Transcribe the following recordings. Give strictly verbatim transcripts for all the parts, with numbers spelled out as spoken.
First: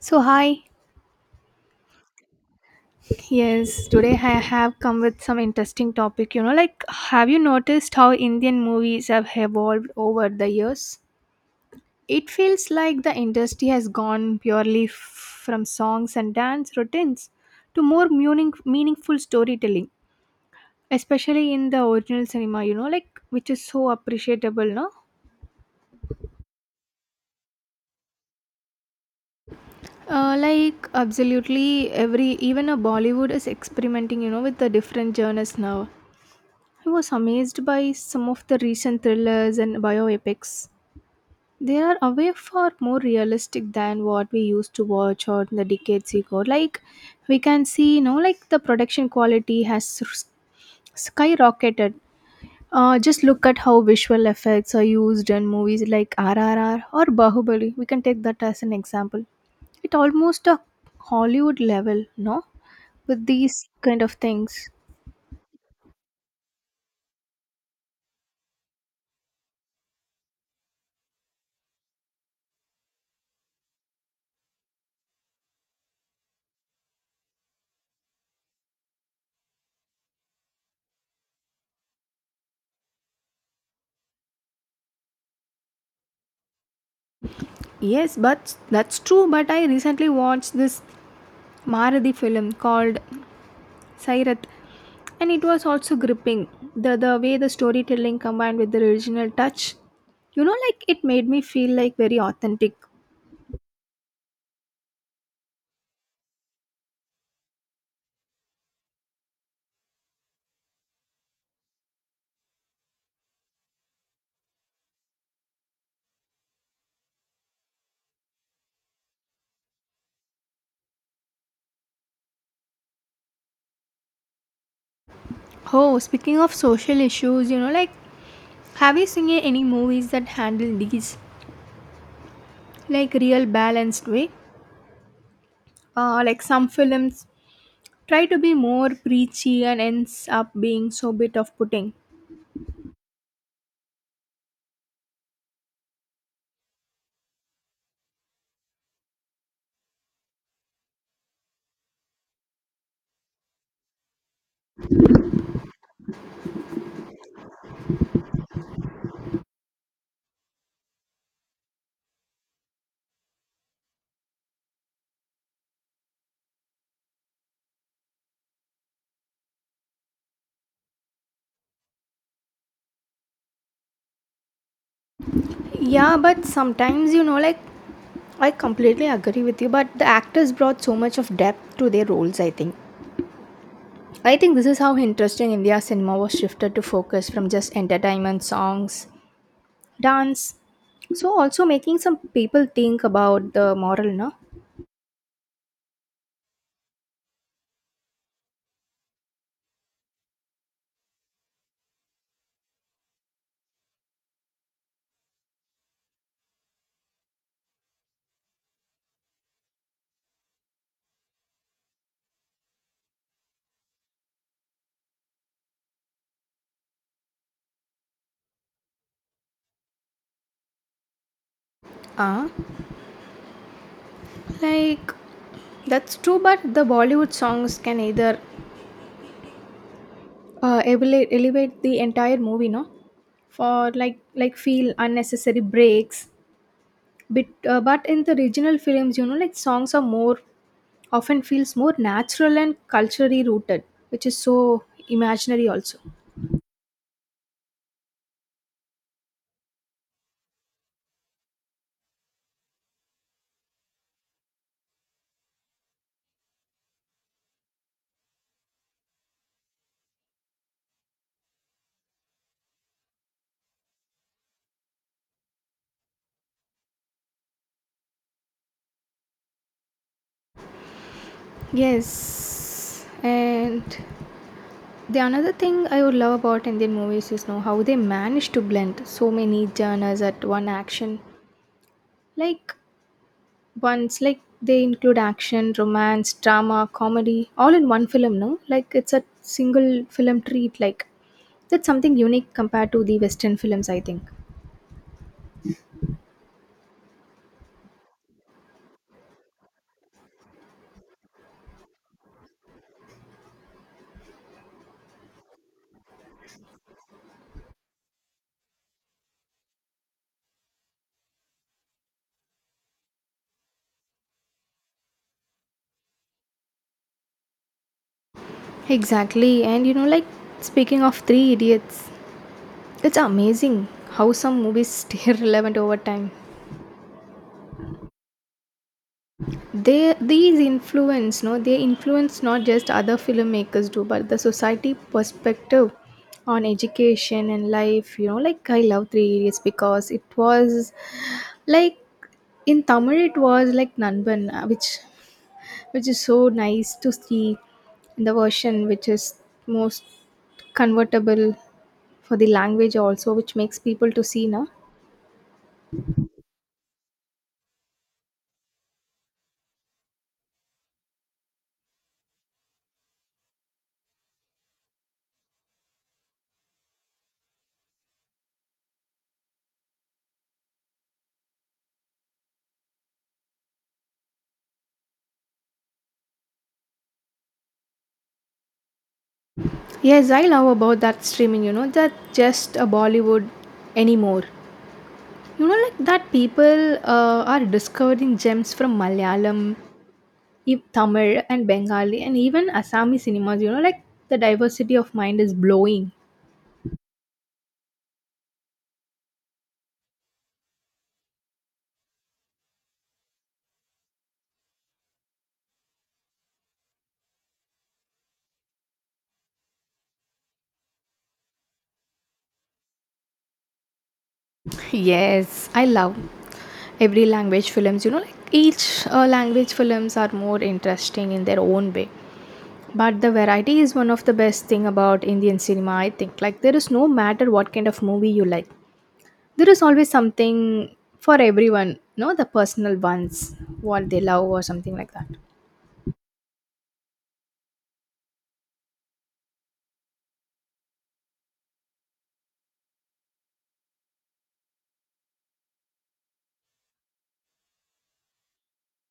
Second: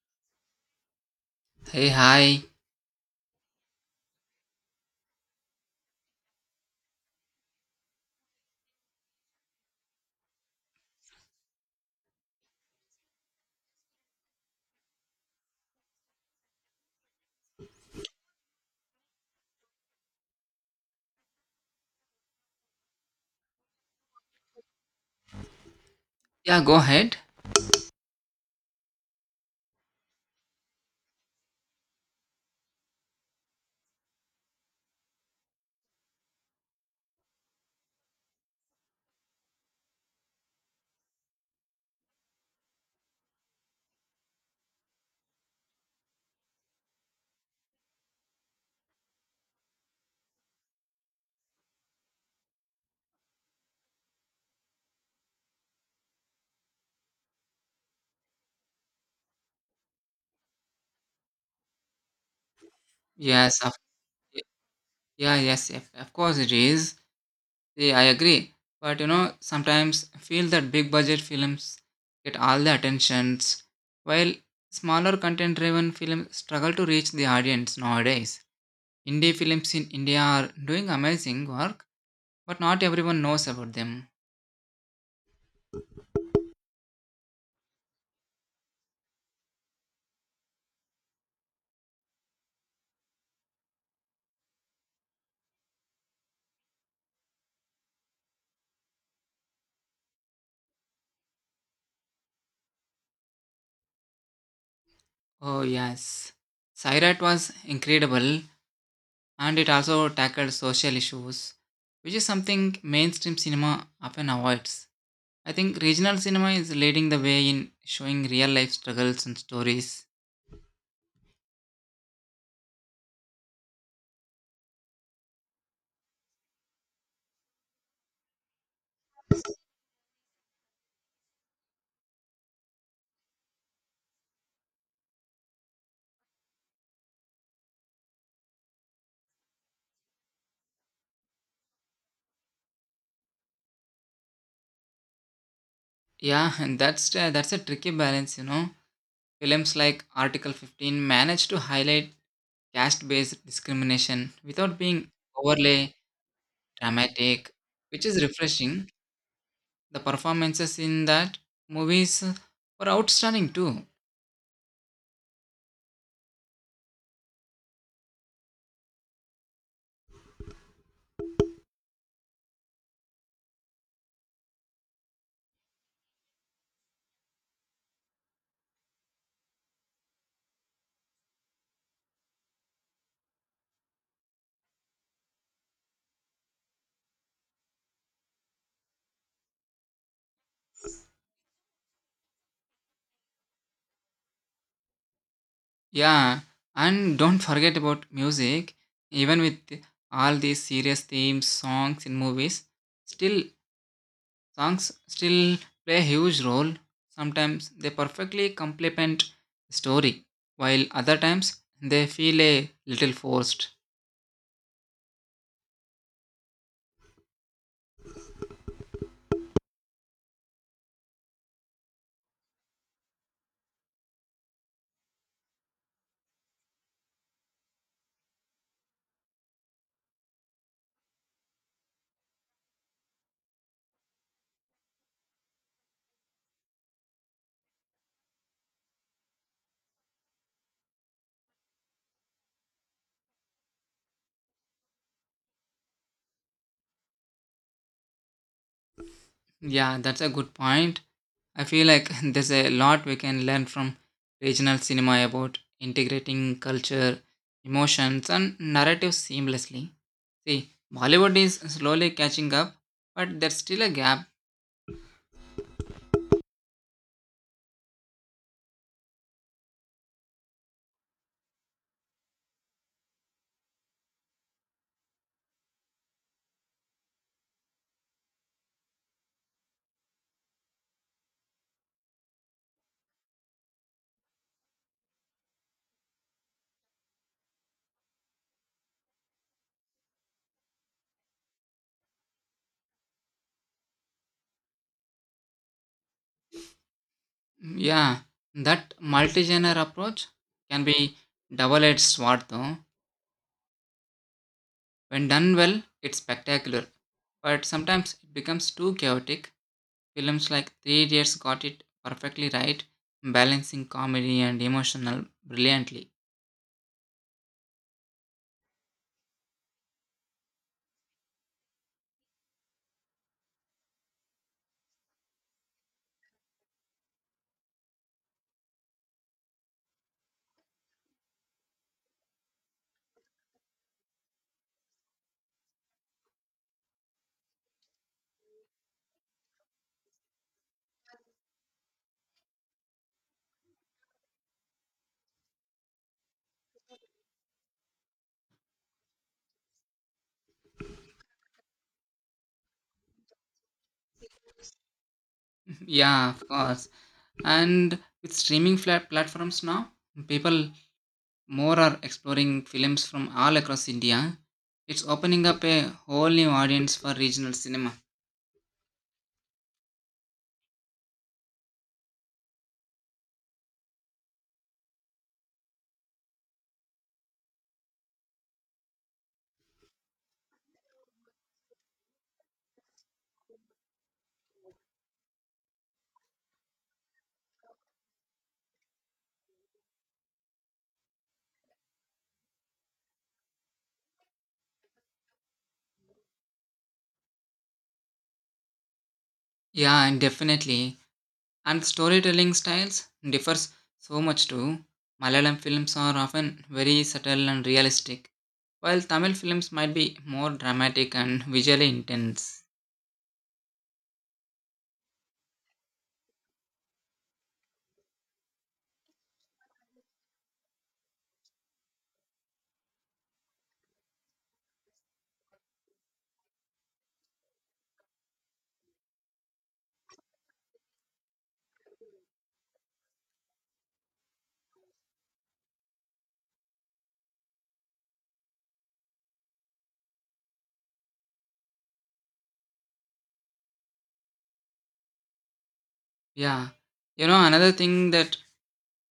So hi, Hey, hi. yes, today I have come with some interesting topic. You know, like have you noticed how Indian movies have evolved over the years? It feels like the industry has gone purely f- from songs and dance routines to more meaning, meaningful storytelling, especially in the original cinema. You know, like which is so appreciable, no? Yeah, go ahead. Uh, like absolutely every even a Bollywood is experimenting, you know, with the different genres now. I was amazed by some of the recent thrillers and bioepics. They are away far more realistic than what we used to watch or the decades ago. Like we can see, you know, like the production quality has s- skyrocketed. Uh, just look at how visual effects are used in movies like R R R or Bahubali. We can take that as an example. It almost a Hollywood level, no? With Yes, these of, kind of things. yeah, yes, of, of course it is. Yeah, I agree. But you know, sometimes I feel that big budget films get all the attentions, while smaller content-driven films struggle to reach the audience nowadays. Indie films in India are doing amazing work, but not everyone knows about them. Yes, but that's true. But I recently watched this Marathi film called Sairath, and it was also gripping. The the way the storytelling combined with the original touch, you know, like it made me feel like very authentic. Oh yes, Sairat was incredible, and it also tackled social issues, which is something mainstream cinema often avoids. I think regional cinema is leading the way in showing real life struggles and stories. Oh, speaking of social issues, you know, like have you seen any movies that handle these like real balanced way? Uh, like some films try to be more preachy and ends up being so bit of putting. Yeah, and that's uh, that's a tricky balance, you know. Films like Article fifteen manage to highlight caste-based discrimination without being overly dramatic, which is refreshing. The performances in that movies were outstanding too. Yeah, but sometimes you know, like I completely agree with you, but the actors brought so much of depth to their roles, I think. I think this is how interesting India cinema was shifted to focus from just entertainment, songs, dance. So, also making some people think about the moral, no? Yeah, and don't forget about music. Even with all these serious themes, songs in movies, still Songs still play a huge role. Sometimes they perfectly complement the story, while other times they feel a little forced. Ah, like that's true, but the Bollywood songs can either uh, elevate, elevate the entire movie, no? For like like feel unnecessary breaks but uh, but in the regional films you know like songs are more often feels more natural and culturally rooted, which is so imaginary also. Yeah, that's a good point. I feel like there's a lot we can learn from regional cinema about integrating culture, emotions, and narrative seamlessly. See, Bollywood is slowly catching up, but there's still a gap. Yes, and the another thing I would love about Indian movies is know how they manage to blend so many genres at one action. Like once, like they include action, romance, drama, comedy, all in one film. No, like it's a single film treat. Like that's something unique compared to the Western films, I think. Yeah, that multi genre approach can be double edged sword though. When done well, it's spectacular, but sometimes it becomes too chaotic. Films like Three Idiots got it perfectly right, balancing comedy and emotional brilliantly. Exactly, and you know, like speaking of Three Idiots, it's amazing how some movies stay relevant over time. They these influence, no, they influence not just other filmmakers do, but the society perspective on education and life. You know, like I love Three Idiots because it was like in Tamil it was like Nanban, uh, which which is so nice to see in the version which is most convertible for the language also, which makes people to see now. Yeah, of course. And with streaming flat platforms now, people more are exploring films from all across India. It's opening up a whole new audience for regional cinema. Yes, I love about that streaming, you know, that just a Bollywood anymore. You know, like that people uh, are discovering gems from Malayalam, e- Tamil, and Bengali, and even Assami cinemas, you know, like the diversity of mind is blowing. Yeah, and definitely And storytelling styles differs so much too. Malayalam films are often very subtle and realistic, while Tamil films might be more dramatic and visually intense. Yes, I love. Every language films, you know, like each uh, language films are more interesting in their own way. But the variety is one of the best thing about Indian cinema, I think. Like, there is no matter what kind of movie you like. There is always something for everyone, no, the personal ones what they love or something like that. Yeah. You know, another thing that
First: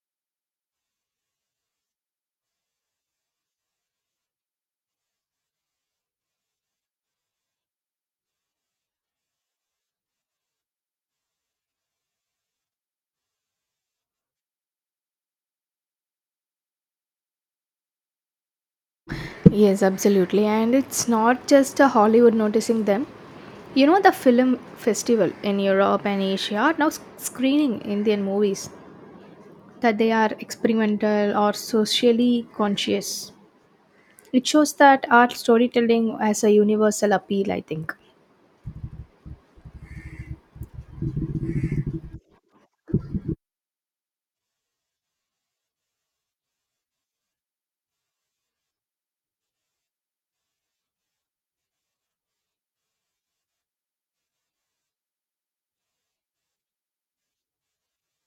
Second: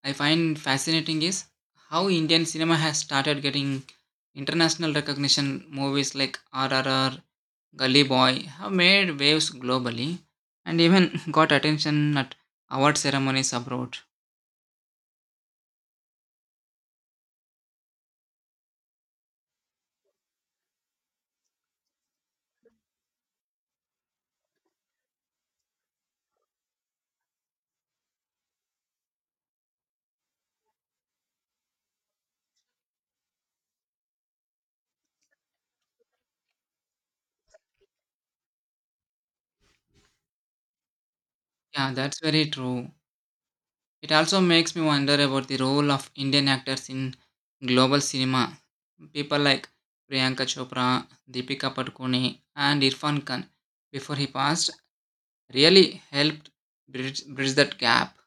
I find fascinating is how Indian cinema has started getting international recognition. Movies like R R R, Gully Boy have made waves globally and even got attention at award ceremonies abroad. Yes, absolutely, and it's not just a Hollywood noticing them. You know, the film festival in Europe and Asia are now sc- screening Indian movies that they are experimental or socially conscious. It shows that art storytelling has a universal appeal, I think. Yeah, that's very true. It also makes me wonder about the role of Indian actors in global cinema. People like Priyanka Chopra, Deepika Padukone, and Irfan Khan, before he passed, really helped bridge, bridge that gap.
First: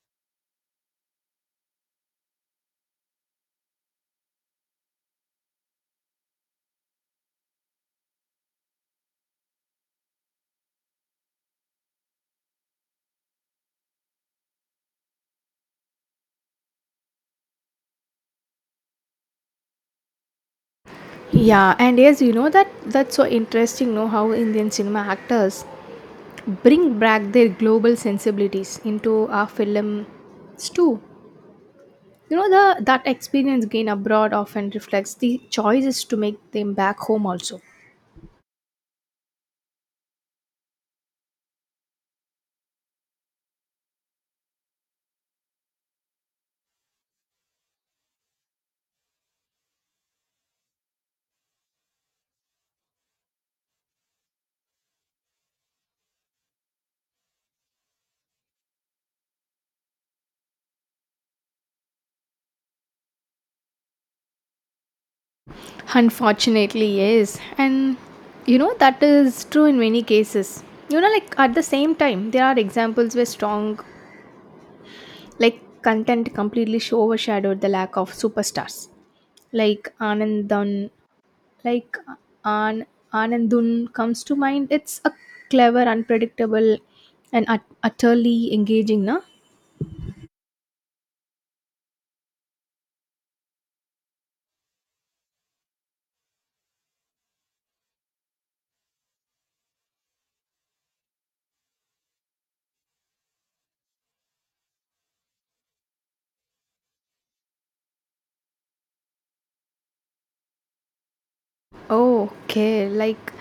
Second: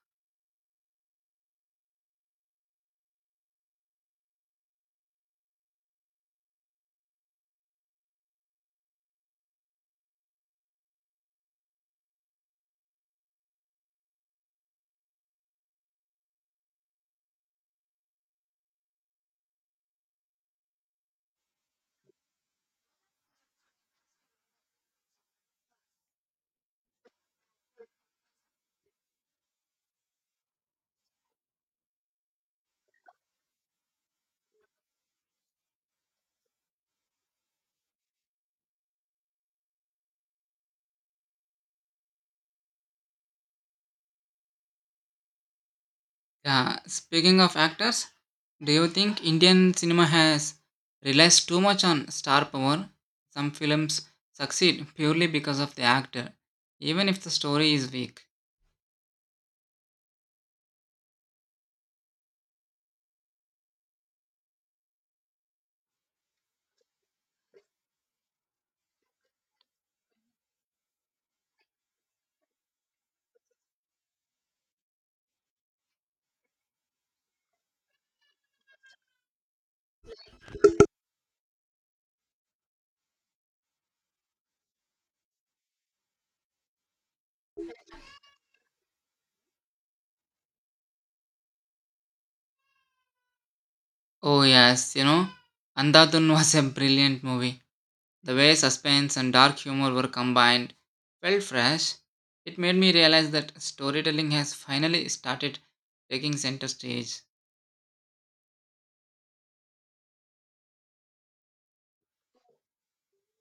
Yeah, and yes, you know that that's so interesting know how Indian cinema actors bring back their global sensibilities into our films too. You know the that experience gained abroad often reflects the choices to make them back home also. Yeah, speaking of actors, do you think Indian cinema has relies too much on star power? Some films succeed purely because of the actor, even if the story is weak. Unfortunately, yes, and you know that is true in many cases. You know, like at the same time, there are examples where strong, like content completely sh- overshadowed the lack of superstars, like Anand Dhan, like An- Anandun comes to mind. It's a clever, unpredictable, and ut- utterly engaging, na? Oh yes, you know, Andhadhun was a brilliant movie. The way suspense and dark humor were combined felt fresh. It made me realize that storytelling has finally started taking center stage. Oh, okay. Like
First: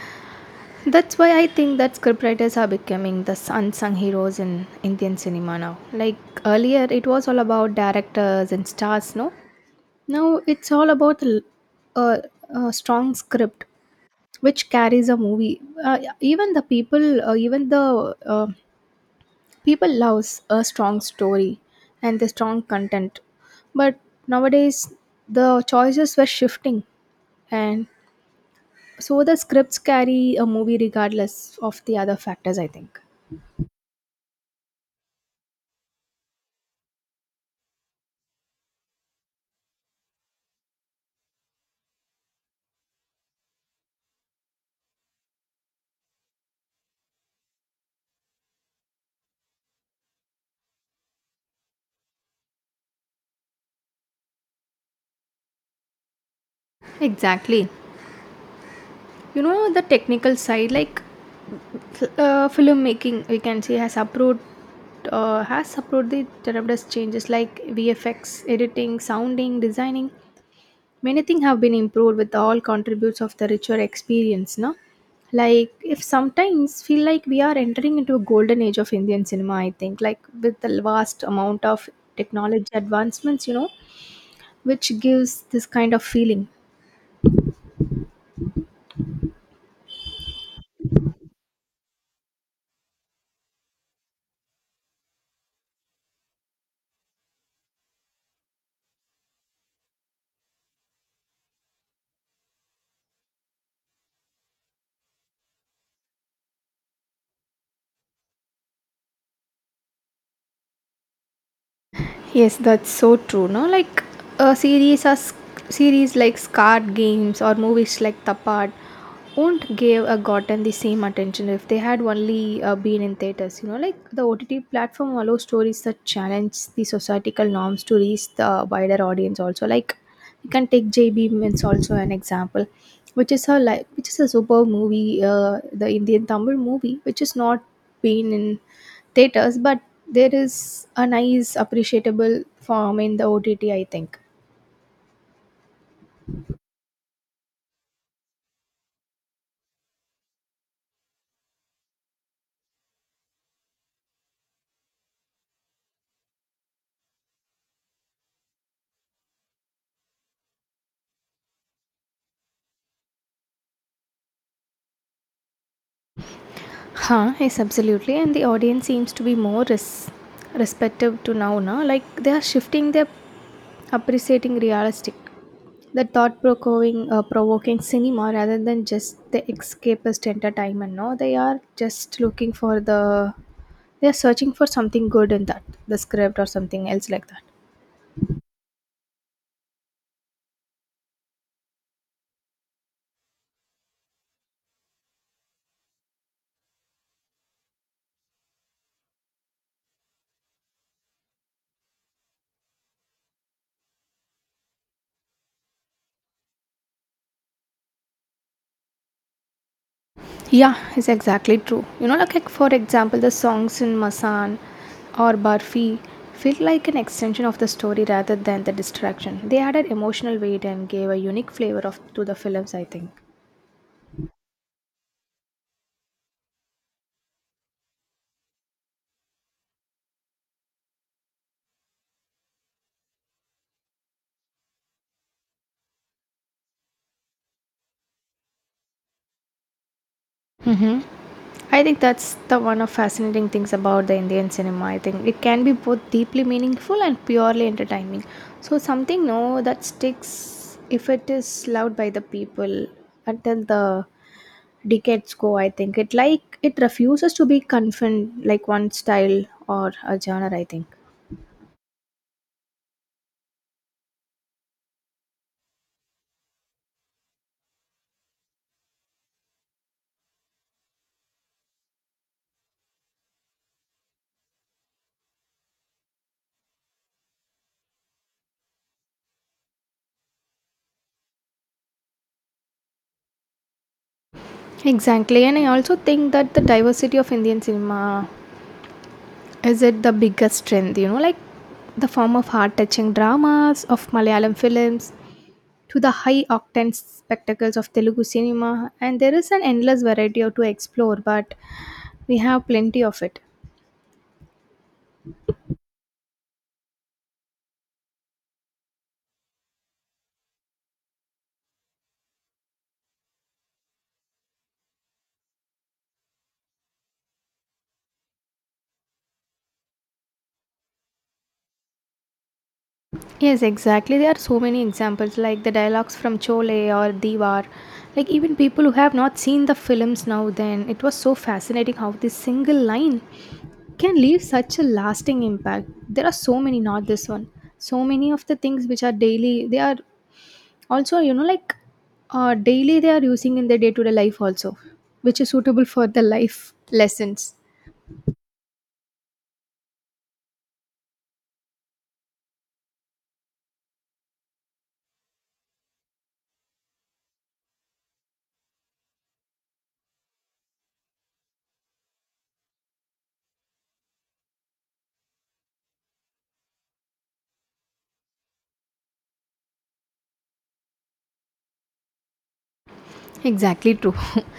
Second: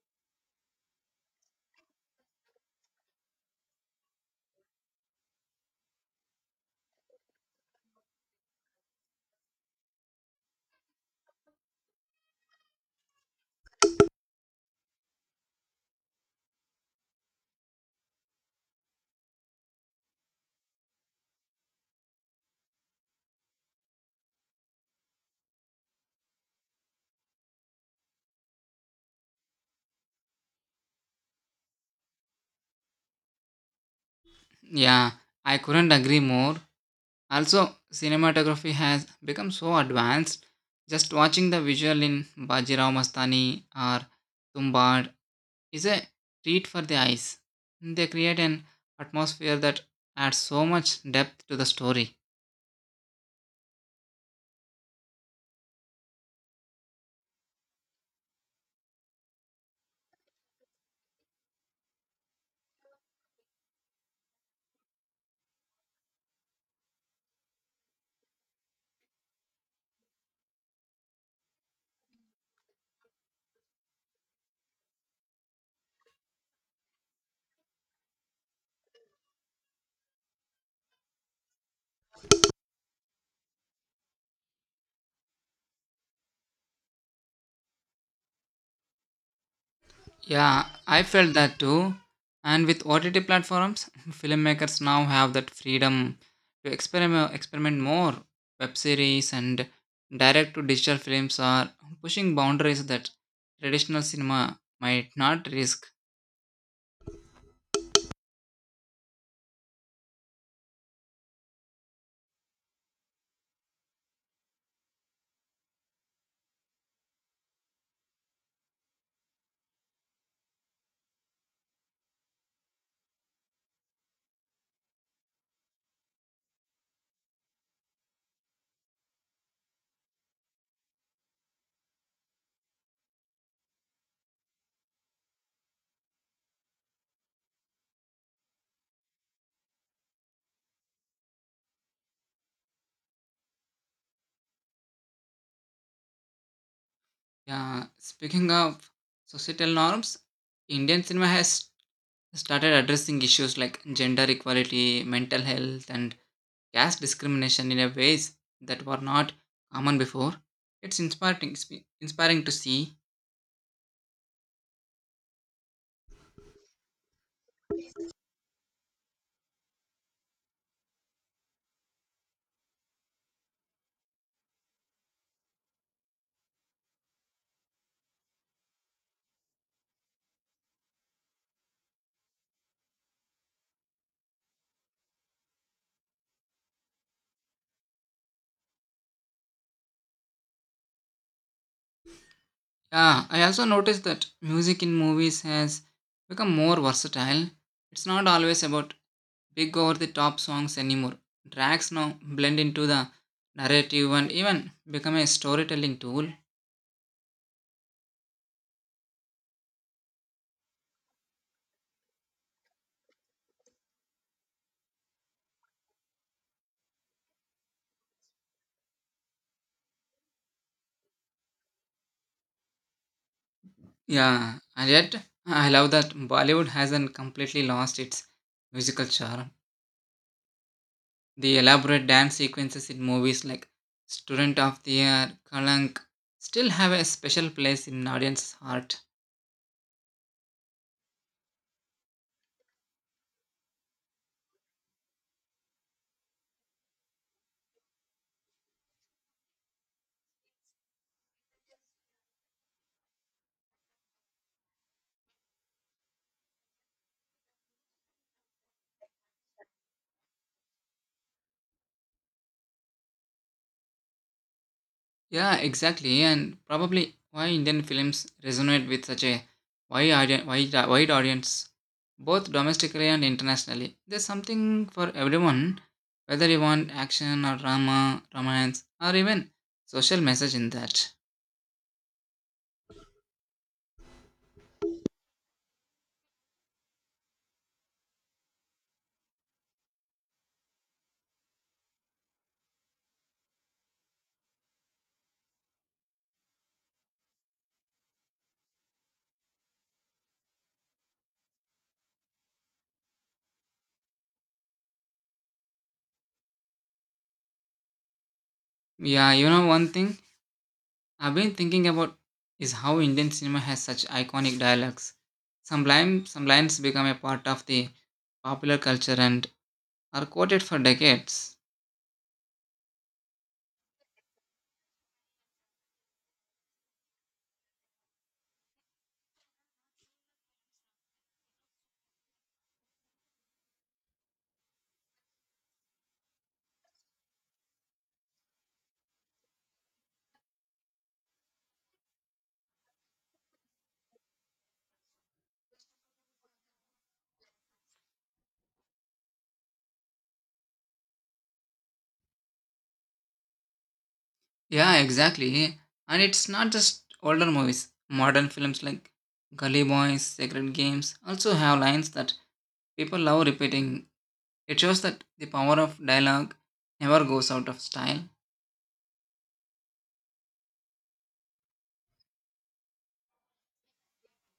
that's why I think that scriptwriters are becoming the unsung heroes in Indian cinema now. Like earlier, it was all about directors and stars, no? Now it's all about a, a, a strong script which carries a movie. Uh, even the people, uh, even the uh, People loves a strong story and the strong content. But nowadays the choices were shifting and so the scripts carry a movie regardless of the other factors I think. Yeah, I couldn't agree more. Also, cinematography has become so advanced. Just watching the visual in Bajirao Mastani or Tumbad is a treat for the eyes. They create an atmosphere that adds so much depth to the story. Exactly. You know the technical side like uh, filmmaking we can say has approved uh, has approved the tremendous changes like V F X, editing, sounding, designing. Many things have been improved with all contributes of the richer experience, no? Like if sometimes feel like we are entering into a golden age of Indian cinema, I think, like with the vast amount of technology advancements, you know, which gives this kind of feeling. Yeah, I felt that too. And with O T T platforms, filmmakers now have that freedom to experiment, experiment more. Web series and direct to digital films are pushing boundaries that traditional cinema might not risk. Yes, that's so true. No, like a series as series like card games or movies like Tapad won't give a gotten the same attention if they had only uh, been in theaters. You know, like the O T T platform allows stories that challenge the societal norms to reach the wider audience. Also, like you can take JB Means also an example, which is her like which is a superb movie, uh, the Indian Tamil movie, which is not been in theaters, but there is a nice appreciable form in the O T T, I think. Yeah, speaking of societal norms, Indian cinema has started addressing issues like gender equality, mental health, and caste discrimination in a ways that were not common before. It's inspiring, inspiring to see. Huh, yes, absolutely. And the audience seems to be more res- respective to now, na? Like they are shifting their appreciating realistic, the thought provoking, uh, provoking cinema rather than just the escapist entertainment. No, they are just looking for the, they are searching for something good in that, the script or something else like that. Yeah, I also noticed that music in movies has become more versatile. It's not always about big over the top songs anymore. Tracks now blend into the narrative and even become a storytelling tool. Yeah, it's exactly true. You know, like, like for example, the songs in Masan or Barfi feel like an extension of the story rather than the distraction. They added emotional weight and gave a unique flavor of to the films. I think. Yeah, and yet I love that Bollywood hasn't completely lost its musical charm. The elaborate dance sequences in movies like Student of the Year, Kalank still have a special place in an audience's heart. I think that's the one of fascinating things about the Indian cinema. I think it can be both deeply meaningful and purely entertaining. So something no that sticks if it is loved by the people until the decades go, I think. It like it refuses to be confined like one style or a genre, I think. Yeah, exactly, and probably why Indian films resonate with such a wide, audi- wide, wide audience, both domestically and internationally. There's something for everyone, whether you want action or drama, romance, or even social message in that. Exactly, and I also think that the diversity of Indian cinema is it the biggest strength, you know, like the form of heart touching dramas of Malayalam films to the high octane spectacles of Telugu cinema, and there is an endless variety to explore, but we have plenty of it. Yeah, you know one thing? I've been thinking about is how Indian cinema has such iconic dialogues. Some, line, some lines become a part of the popular culture and are quoted for decades. Yes, exactly. There are so many examples like the dialogues from Chole or Diwar. Like even people who have not seen the films now then, it was so fascinating how this single line can leave such a lasting impact. There are so many, not this one. So many of the things which are daily, they are also, you know, like uh, daily they are using in their day-to-day life also, which is suitable for the life lessons. Yeah, exactly. And it's not just older movies. Modern films like Gully Boys, Sacred Games also have lines that people love repeating. It shows that the power of dialogue never goes out of style. Exactly true.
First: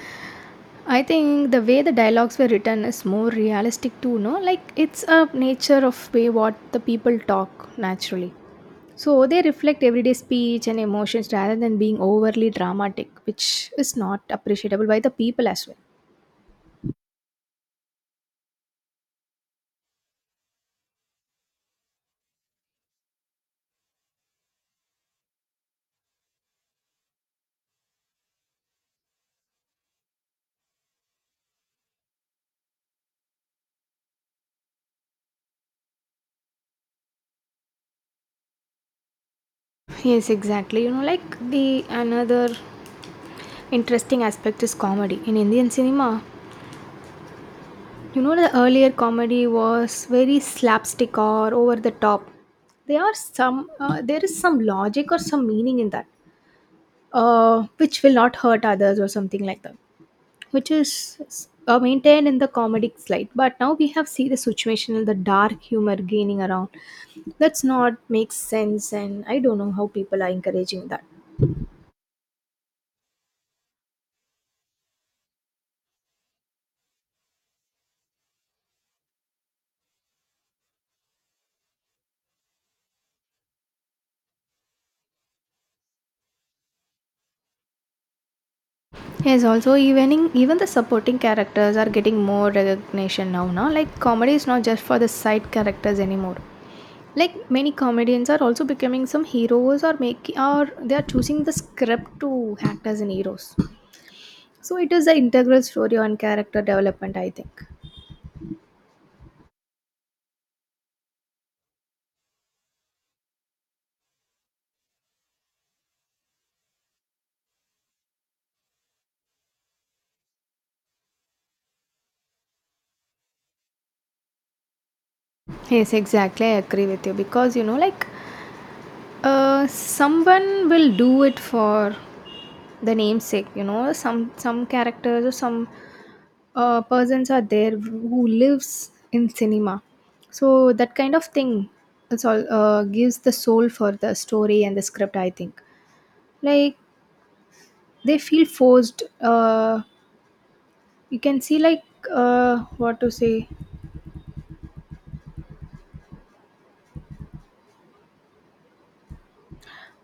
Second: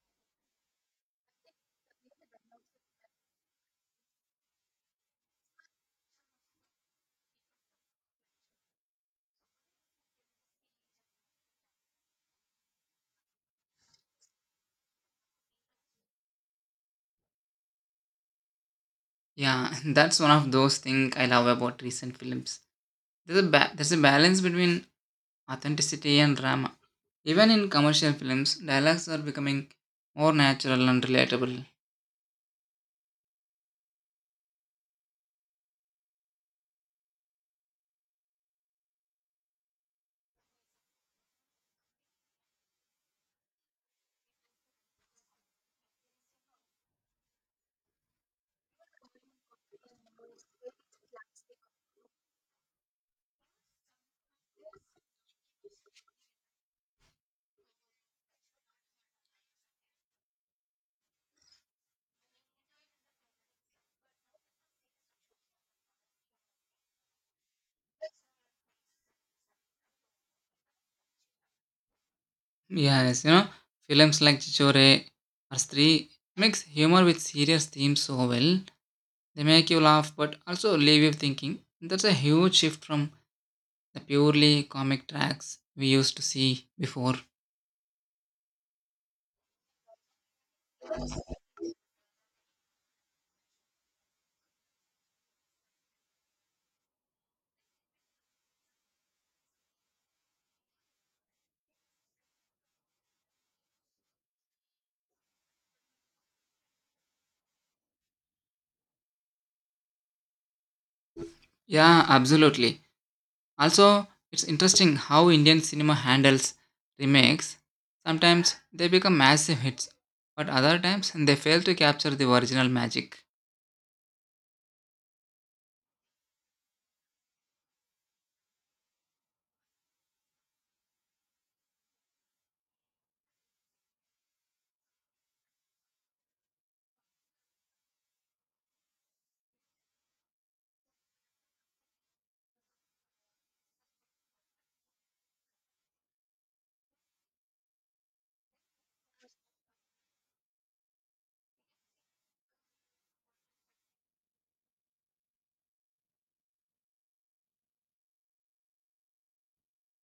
I think the way the dialogues were written is more realistic too, no? Like it's a nature of way what the people talk naturally. So they reflect everyday speech and emotions rather than being overly dramatic, which is not appreciable by the people as well. Yeah, that's one of those things I love about recent films. There's a ba- there's a balance between authenticity, and drama. Even in commercial films, dialogues are becoming more natural and relatable. Yes, exactly. You know, like the another interesting aspect is comedy. In Indian cinema, you know, the earlier comedy was very slapstick or over the top. There are some, uh, there is some logic or some meaning in that. uh, which will not hurt others or something like that, which is uh, maintained in the comedic slide. But now we have see the situational, the dark humor gaining around. That's not makes sense, and I don't know how people are encouraging that. Yes, you know, films like Chichore or Stree mix humor with serious themes so well. They make you laugh but also leave you thinking. That's a huge shift from the purely comic tracks we used to see before. Yes, also even in, even the supporting characters are getting more recognition now. Now, like comedy is not just for the side characters anymore. Like many comedians are also becoming some heroes or making or they are choosing the script to act as an heroes. So it is an integral story on character development, I think. Yeah, absolutely. Also, it's interesting how Indian cinema handles remakes. Sometimes they become massive hits, but other times they fail to capture the original magic. Yes, exactly. I agree with you because you know, like, uh, someone will do it for the namesake. You know, some some characters or some uh, persons are there who lives in cinema, so that kind of thing. It's all uh, gives the soul for the story and the script. I think like they feel forced. Uh, you can see like uh, what to say.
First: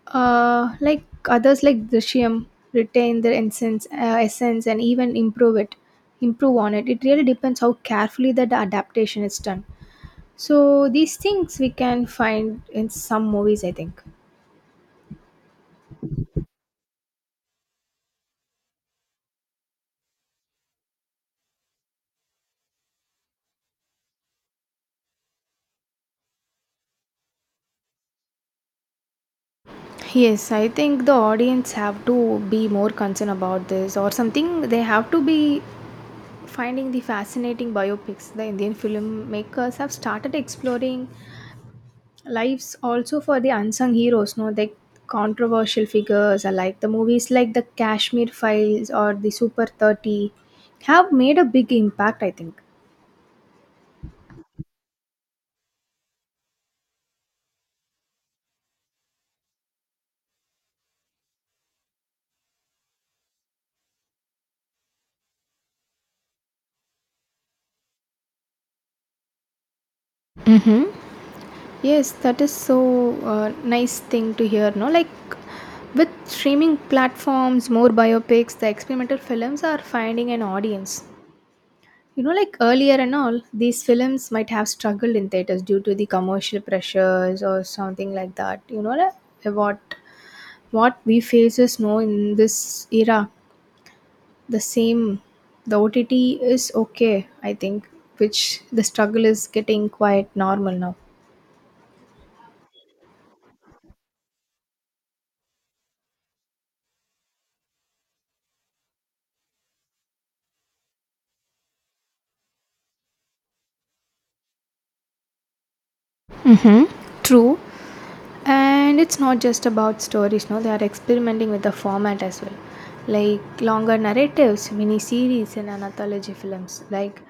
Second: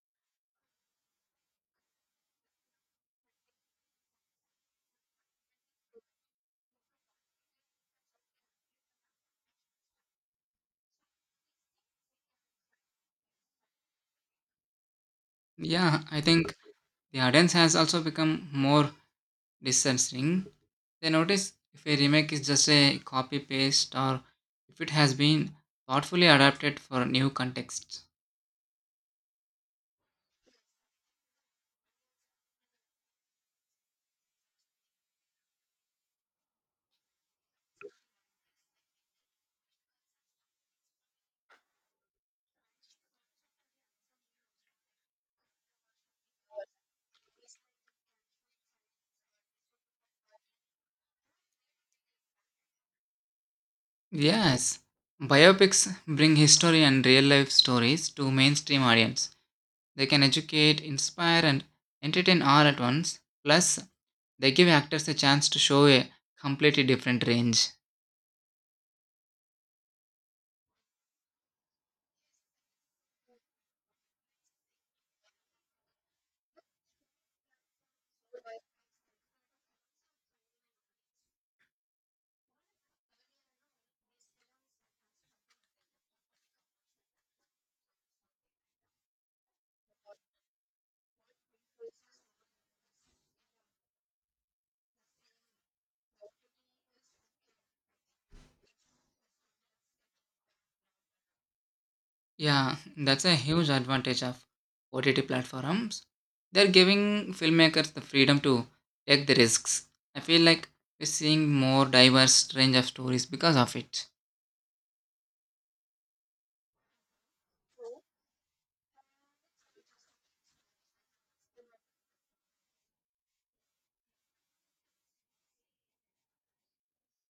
Uh, like others like Drishyam retain their essence, uh, essence and even improve it, improve on it. It really depends how carefully that adaptation is done. So these things we can find in some movies, I think. Yeah, I think the audience has also become more discerning. They notice if a remake is just a copy paste or if it has been thoughtfully adapted for new contexts. Yes, I think the audience have to be more concerned about this or something. They have to be finding the fascinating biopics. The Indian filmmakers have started exploring lives also for the unsung heroes, no, the controversial figures alike. The movies like The Kashmir Files or the Super thirty have made a big impact, I think. Yes, biopics bring history and real life stories to mainstream audience. They can educate, inspire, and entertain all at once. Plus, they give actors a chance to show a completely different range. Yes, that is so uh, nice thing to hear, no, like with streaming platforms more biopics, the experimental films are finding an audience, you know, like earlier and all these films might have struggled in theaters due to the commercial pressures or something like that, you know, like what what we faces now in this era, the same. The OTT is okay, I think, which the struggle is getting quite normal now. Yeah, that's a huge advantage of O T T platforms. They're giving filmmakers the freedom to take the risks. I feel like we're seeing more diverse range of stories because of it. Mm-hmm. True, and it's not just about stories, no, they are experimenting with the format as well. Like longer narratives, mini series and anthology films. Like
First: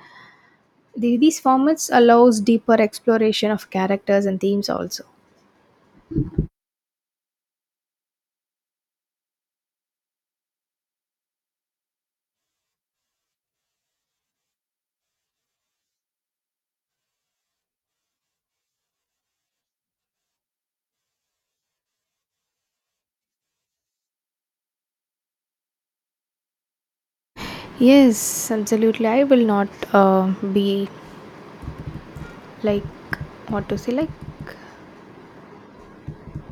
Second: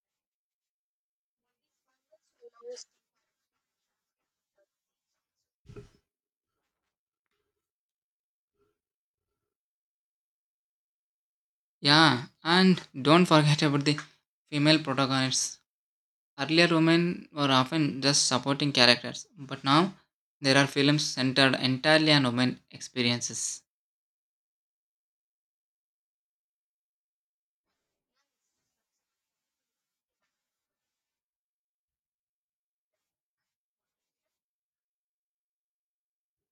the, these formats allows deeper exploration of characters and themes also. Yeah, and don't forget about the female protagonists. Earlier, women were often just supporting characters, but now there are films centered entirely on women experiences. Yes, absolutely. I will not uh, be like what to say, like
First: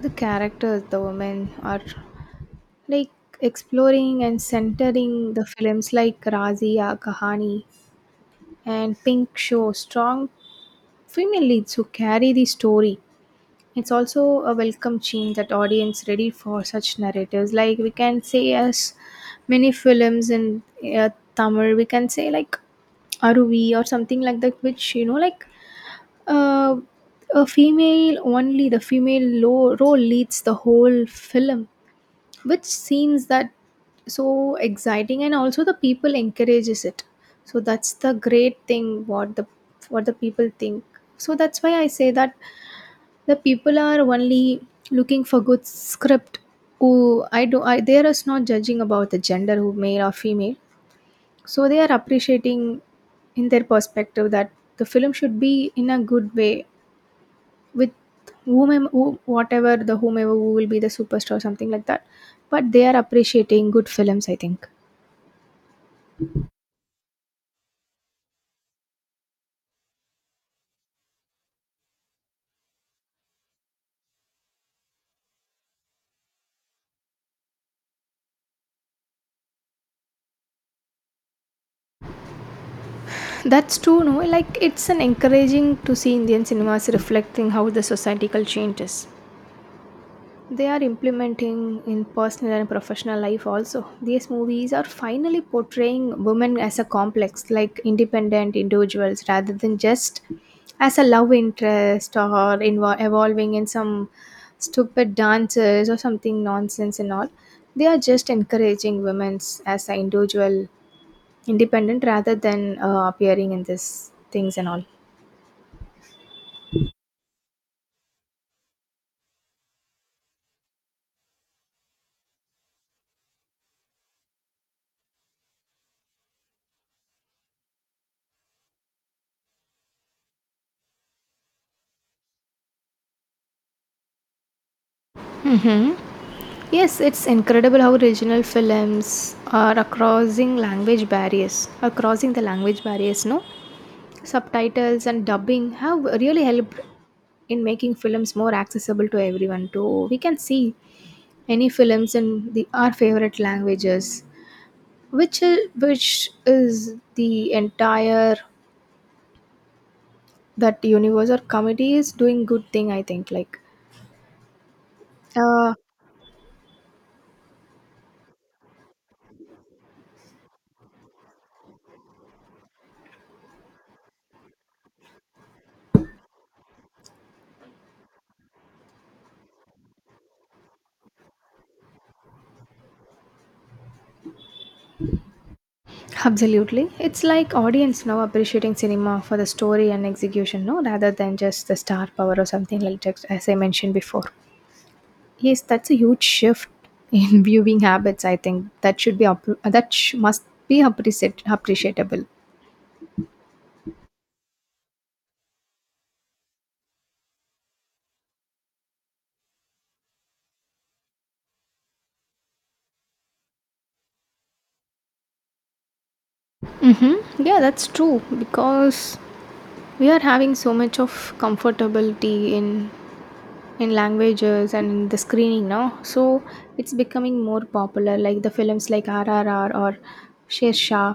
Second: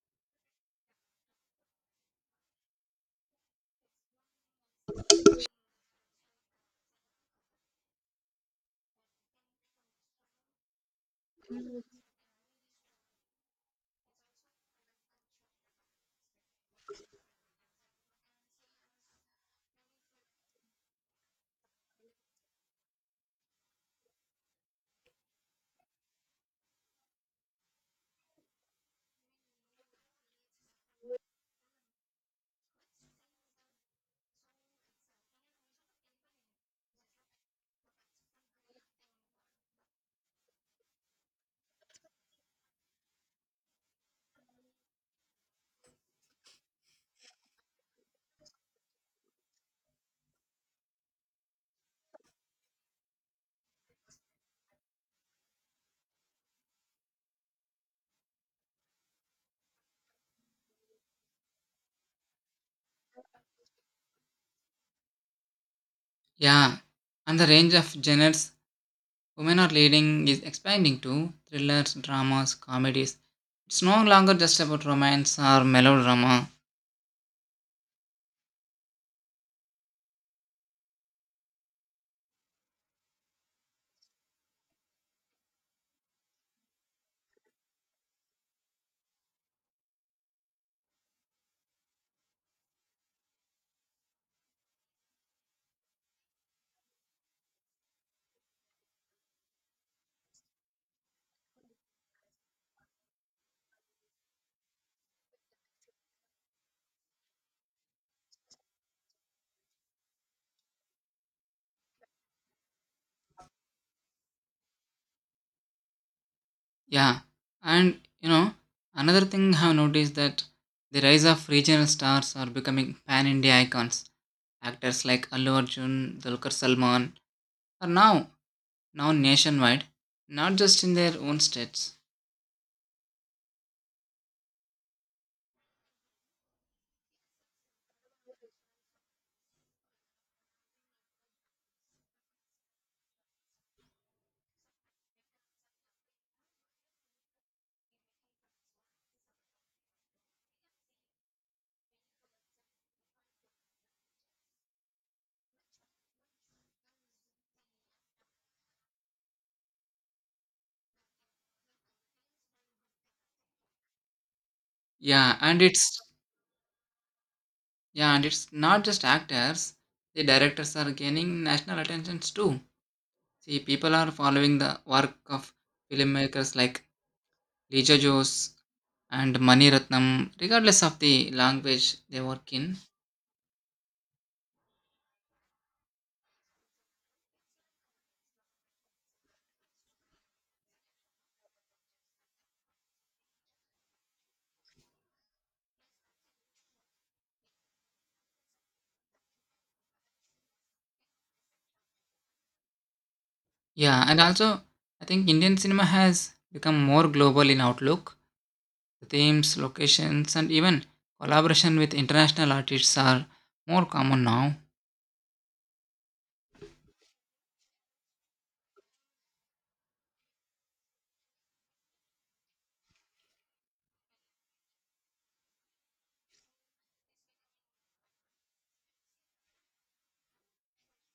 the characters, the women are like exploring and centering the films like Razia, Kahani and Pink show strong female leads who carry the story. It's also a welcome change that audience ready for such narratives. Like we can say as many films in uh, Tamil, we can say like Aruvi or something like that, which you know like Uh, a female only the female lo- role leads the whole film, which seems that so exciting, and also the people encourages it. So that's the great thing what the what the people think. So that's why I say that the people are only looking for good script. Who I do I they are not judging about the gender who male or female. So they are appreciating in their perspective that the film should be in a good way with whomever who, whatever the whomever who will be the superstar or something like that, but they are appreciating good films, I think. Yeah, and the range of genres women are leading is expanding to thrillers, dramas, comedies. It's no longer just about romance or melodrama. That's true, no, like it's an encouraging to see Indian cinemas reflecting how the societal change is, they are implementing in personal and professional life also. These movies are finally portraying women as a complex, like independent individuals, rather than just as a love interest or invo- evolving in some stupid dances or something nonsense and all. They are just encouraging women as an individual, independent, rather than uh, appearing in this things and all. Yeah, and you know, another thing I've noticed that the rise of regional stars are becoming pan India icons. Actors like Allu Arjun, Dulquer Salman are now now nationwide, not just in their own states. Yes, it's incredible how regional films are crossing language barriers, are crossing the language barriers, no? Subtitles and dubbing have really helped in making films more accessible to everyone too. We can see any films in the our favorite languages, which is, which is the entire, that universe or comedy is doing good thing. I think like Yeah, and uh, it's yeah, and it's not just actors. The directors are gaining national attention too. See, people are following the work of filmmakers like Lija Jose and Mani Ratnam, regardless of the language they work in. absolutely. It's like audience now appreciating cinema for the story and execution, no, rather than just the star power or something like that, as I mentioned before. Yes, that's a huge shift in viewing habits. I think that should be up- that sh- must be appreciate- appreciable. Yeah, and also I think Indian cinema has become more global in outlook. The themes, locations, and even collaboration with international artists are more common now. Mm-hmm. Yeah, that's true because we are having so much of comfortability in in languages and in the screening now. So it's becoming more popular, like the films like R R R or Sher Shah,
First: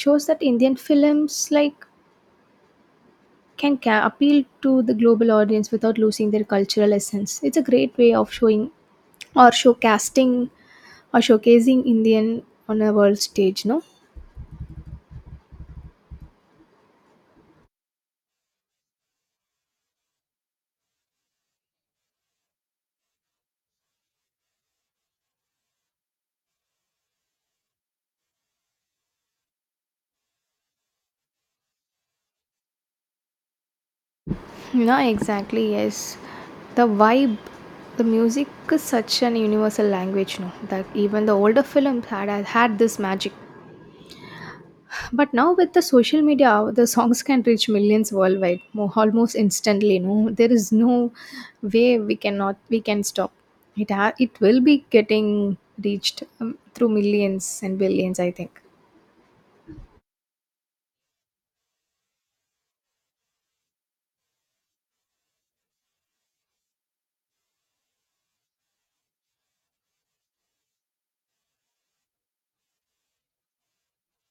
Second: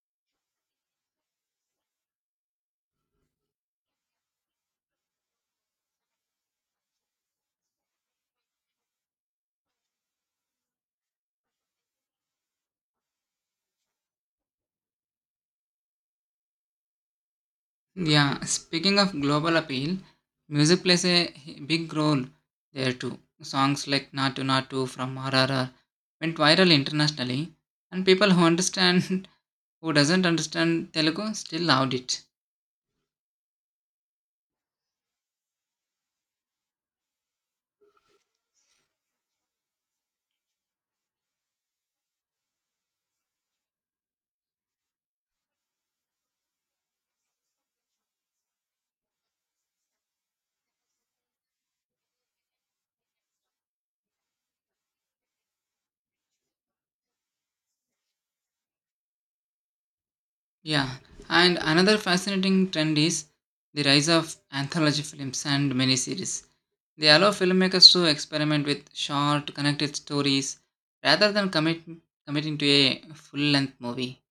shows that Indian films like can ca- appeal to the global audience without losing their cultural essence. It's a great way of showing or showcasting or showcasing Indian on a world stage, no? Yeah, speaking of global appeal, music plays a h- big role there too. Songs like Natu Natu from R R R went viral internationally, and people who understand, who doesn't understand Telugu still loved it. No, exactly, yes. The vibe, the music is such an universal language, no? That even the older films had had this magic. But now with the social media, the songs can reach millions worldwide mo- almost instantly. No, there is no way we cannot we can stop. It ha- it will be getting reached um, through millions and billions, I think. Yeah, and another fascinating trend is the rise of anthology films and miniseries. They allow filmmakers to experiment with short, connected stories rather than commit, committing to a full length movie.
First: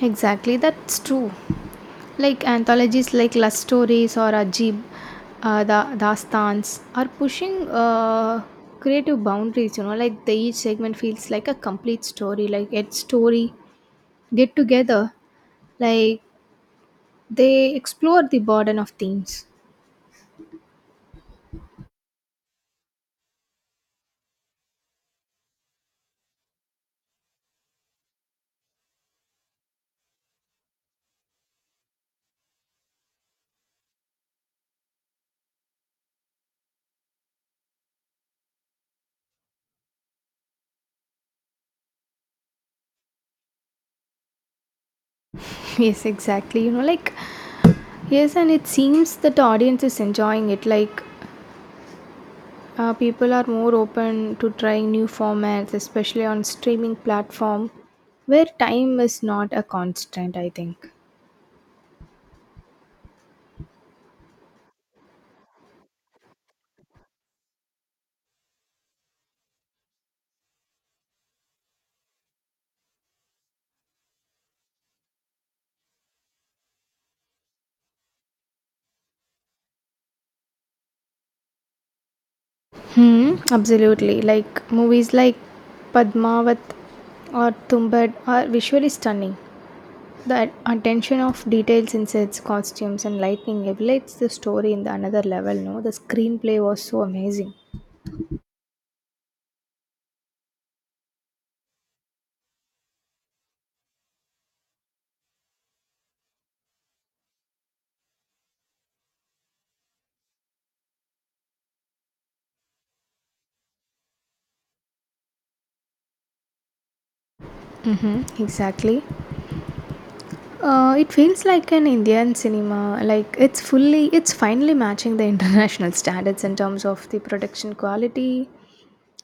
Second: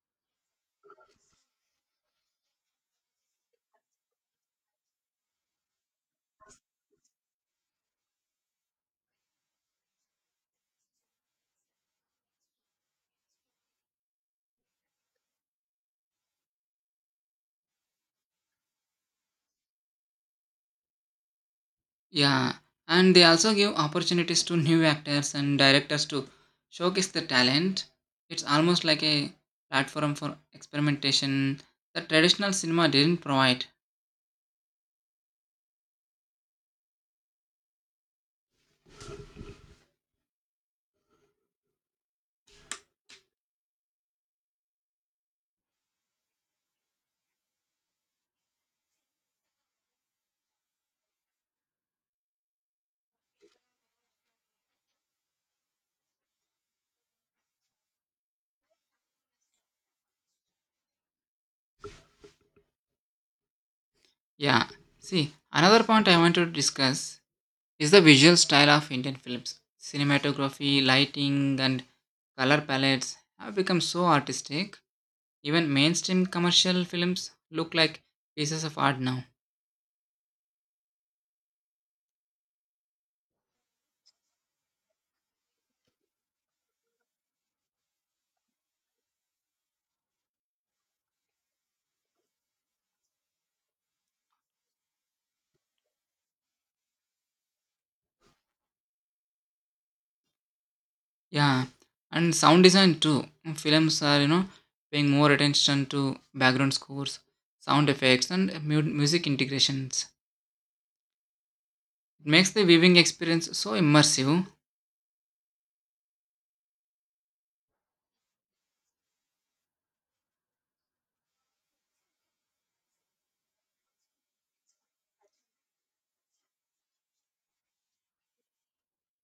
Exactly, that's true. Like anthologies like Love Stories or Ajib, uh, the Dastans are pushing uh, creative boundaries. You know, like the, each segment feels like a complete story. Like it's story get together like they explore the burden of themes. Yeah, and they also give opportunities to new actors and directors to showcase their talent. It's almost like a platform for experimentation that traditional cinema didn't provide. Yes, exactly. You know, like, yes, and it seems that the audience is enjoying it. Like, uh, people are more open to trying new formats, especially on streaming platform where time is not a constant, I think. Yeah, see, another point I want to discuss is the visual style of Indian films. Cinematography, lighting, and color palettes have become so artistic. Even mainstream commercial films look like pieces of art now. Hmm, absolutely. Like, movies like Padmavat or Tumbad are visually stunning. The attention of details in sets, costumes, and lighting elevates the story in the another level. No, the screenplay was so amazing. Yeah, and sound design too. Films are, you know, paying more attention to background scores, sound effects, and mu- music integrations. It makes the viewing experience so immersive. Mm-hmm, exactly. Uh, it feels like an Indian cinema. Like it's fully, it's finally matching the international standards in terms of the production quality.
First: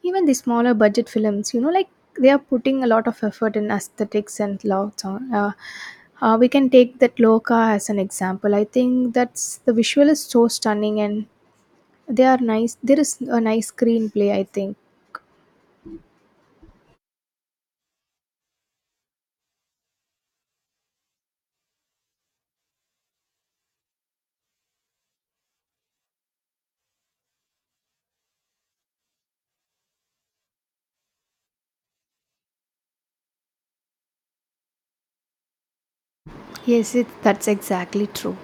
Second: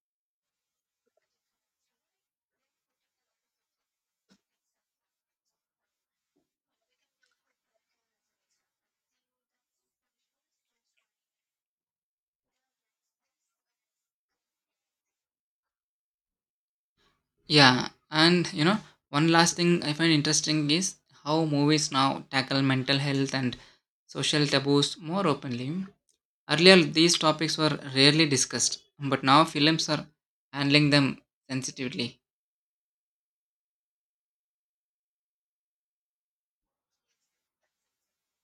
Even the smaller budget films, you know, like they are putting a lot of effort in aesthetics and lots on. Uh, uh, we can take that Loka as an example. I think that's the visual is so stunning and they are nice. There is a nice screenplay, I think. Yeah, and you know, one last thing I find interesting is how movies now tackle mental health and social taboos more openly. Earlier, these topics were rarely discussed, but now films are handling them sensitively. Yes, it, that's exactly true.